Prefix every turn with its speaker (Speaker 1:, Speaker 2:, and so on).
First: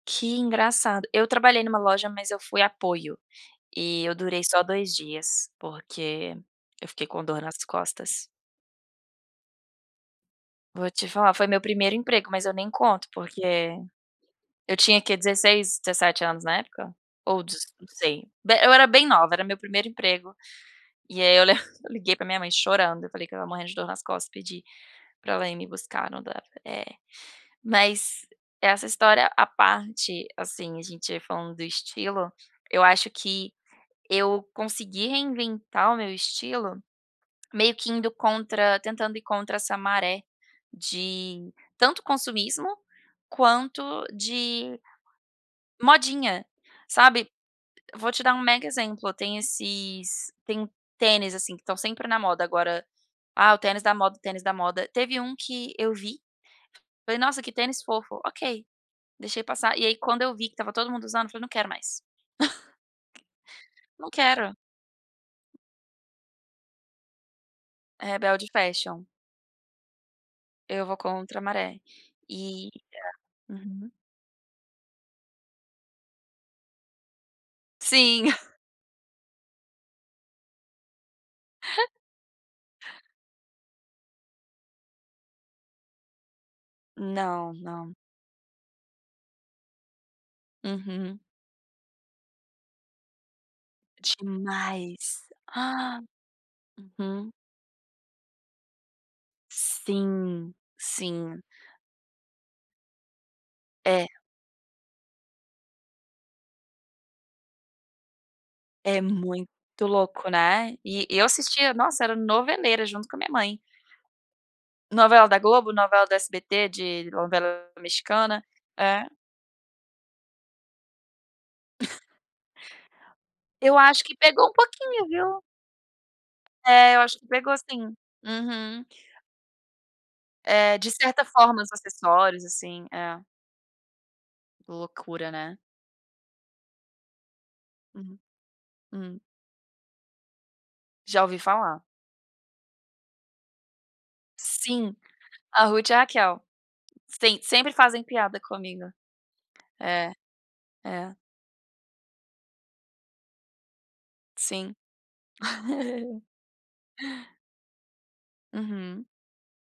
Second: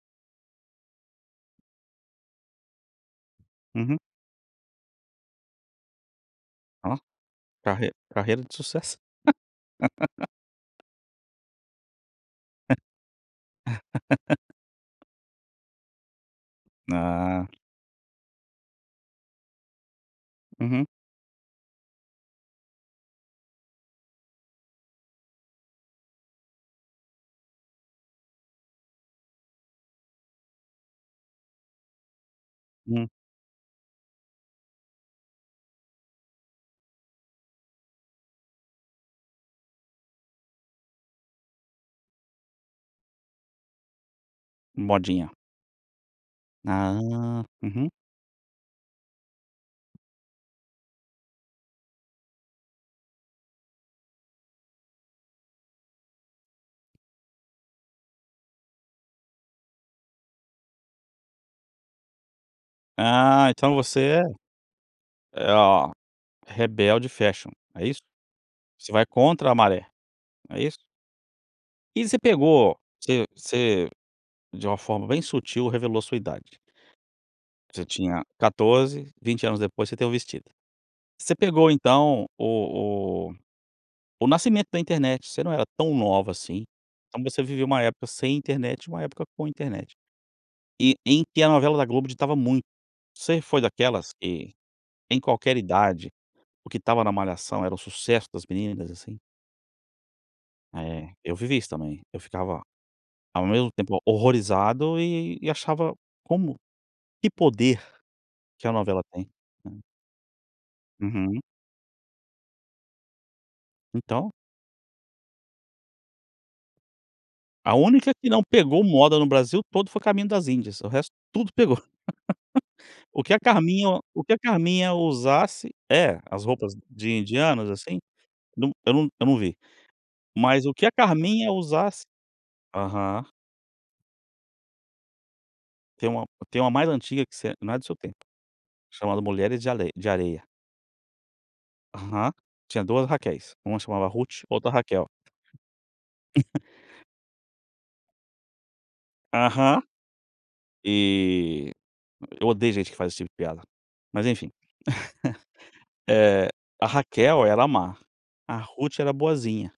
Speaker 1: Que engraçado, eu trabalhei numa loja, mas eu fui apoio,
Speaker 2: Uhum.
Speaker 1: e eu durei só 2 dias, porque eu
Speaker 2: Oh,
Speaker 1: fiquei com dor nas
Speaker 2: carre
Speaker 1: costas.
Speaker 2: carreira de sucesso.
Speaker 1: Vou te falar, foi meu primeiro emprego, mas eu nem conto, porque eu tinha que 16, 17 anos na época, ou
Speaker 2: Ah.
Speaker 1: dezo não sei. Bé eu era bem nova, era meu primeiro emprego,
Speaker 2: Uhum.
Speaker 1: e aí, eu le liguei pra minha mãe chorando, eu falei que estava morrendo de dor nas costas, pedi pra ela ir me buscar, não dava é. Mas essa história, à parte, assim, a gente falando do estilo, eu acho
Speaker 2: Hum.
Speaker 1: que eu consegui reinventar o meu estilo, meio que indo contra tentando ir contra essa maré de tanto consumismo, quanto de
Speaker 2: Modinha.
Speaker 1: modinha, sabe?
Speaker 2: Ah, uhum.
Speaker 1: Vou te dar um mega exemplo, tem esses tem uns tênis, assim, que estão sempre na moda agora: "Ah, o tênis da moda, tênis da moda". Teve um que eu vi, falei: "Nossa, que tênis fofo". Ok. Deixei passar, e aí quando eu vi que estava todo mundo usando, eu falei: "Não quero mais".
Speaker 2: Ah, então
Speaker 1: Não
Speaker 2: você
Speaker 1: quero.
Speaker 2: é é ó rebelde fashion, é isso?
Speaker 1: É rebelde
Speaker 2: Você
Speaker 1: fashion.
Speaker 2: vai contra a maré, não é isso?
Speaker 1: Eu vou contra a maré
Speaker 2: E você
Speaker 1: e e
Speaker 2: pegou você
Speaker 1: a
Speaker 2: você,
Speaker 1: Uhum.
Speaker 2: de uma forma bem sutil, revelou a sua idade. Você tinha
Speaker 1: Sim.
Speaker 2: 14. 20 anos depois você tem o vestido. Você pegou então o o o nascimento da internet, você não era tão nova assim. Então você
Speaker 1: Não,
Speaker 2: viveu uma
Speaker 1: não.
Speaker 2: época sem internet e uma época com internet e
Speaker 1: Uhum.
Speaker 2: em que a novela da Globo ditava muito. Você foi daquelas, que em
Speaker 1: Demais!
Speaker 2: qualquer idade, o que estava na
Speaker 1: Uhum.
Speaker 2: malhação era o sucesso das meninas, assim?
Speaker 1: Sim,
Speaker 2: É, eu
Speaker 1: sim.
Speaker 2: vivi isso também, eu ficava ao mesmo tempo
Speaker 1: É.
Speaker 2: horrorizado e e achava como que poder que a
Speaker 1: É
Speaker 2: novela tem,
Speaker 1: muito
Speaker 2: né.
Speaker 1: louco, né. E eu
Speaker 2: Uhum.
Speaker 1: assistia, nossa, era noveleira junto com a minha mãe.
Speaker 2: Então
Speaker 1: Novela da Globo, novela do SBT de novela
Speaker 2: A única que não
Speaker 1: mexicana
Speaker 2: pegou
Speaker 1: é
Speaker 2: moda no Brasil todo, foi Caminho Das Índias, o resto tudo pegou. O que a
Speaker 1: Eu
Speaker 2: Carminha
Speaker 1: acho que
Speaker 2: o que a
Speaker 1: pegou um
Speaker 2: Carminha
Speaker 1: pouquinho, viu.
Speaker 2: usasse E, as roupas
Speaker 1: É, eu
Speaker 2: de
Speaker 1: acho que pegou
Speaker 2: indianos,
Speaker 1: sim.
Speaker 2: assim Não,
Speaker 1: Uhum.
Speaker 2: eu não eu não vi. Mas o
Speaker 1: Eh,
Speaker 2: que
Speaker 1: de
Speaker 2: a
Speaker 1: certa
Speaker 2: Carminha
Speaker 1: forma, os
Speaker 2: usasse
Speaker 1: acessórios, assim. É.
Speaker 2: Aham.
Speaker 1: Loucura, né?
Speaker 2: Tem uma tem uma mais antiga que você não é do seu tempo,
Speaker 1: Uhum. Hum.
Speaker 2: chamado Mulheres De Alei De Areia.
Speaker 1: Já ouvi falar.
Speaker 2: Aham. Tinha 2 Raquéis, uma chamava Rute, outra
Speaker 1: Sim,
Speaker 2: Raquel.
Speaker 1: a Rute e a Raquel. Sim, sempre fazem piada comigo.
Speaker 2: Aham.
Speaker 1: É. É.
Speaker 2: E odeio eu odeio gente que faz esse tipo de piada. Mas enfim.
Speaker 1: Sim.
Speaker 2: Eh, a Raquel era má, a Rute
Speaker 1: Uhum.
Speaker 2: era boazinha.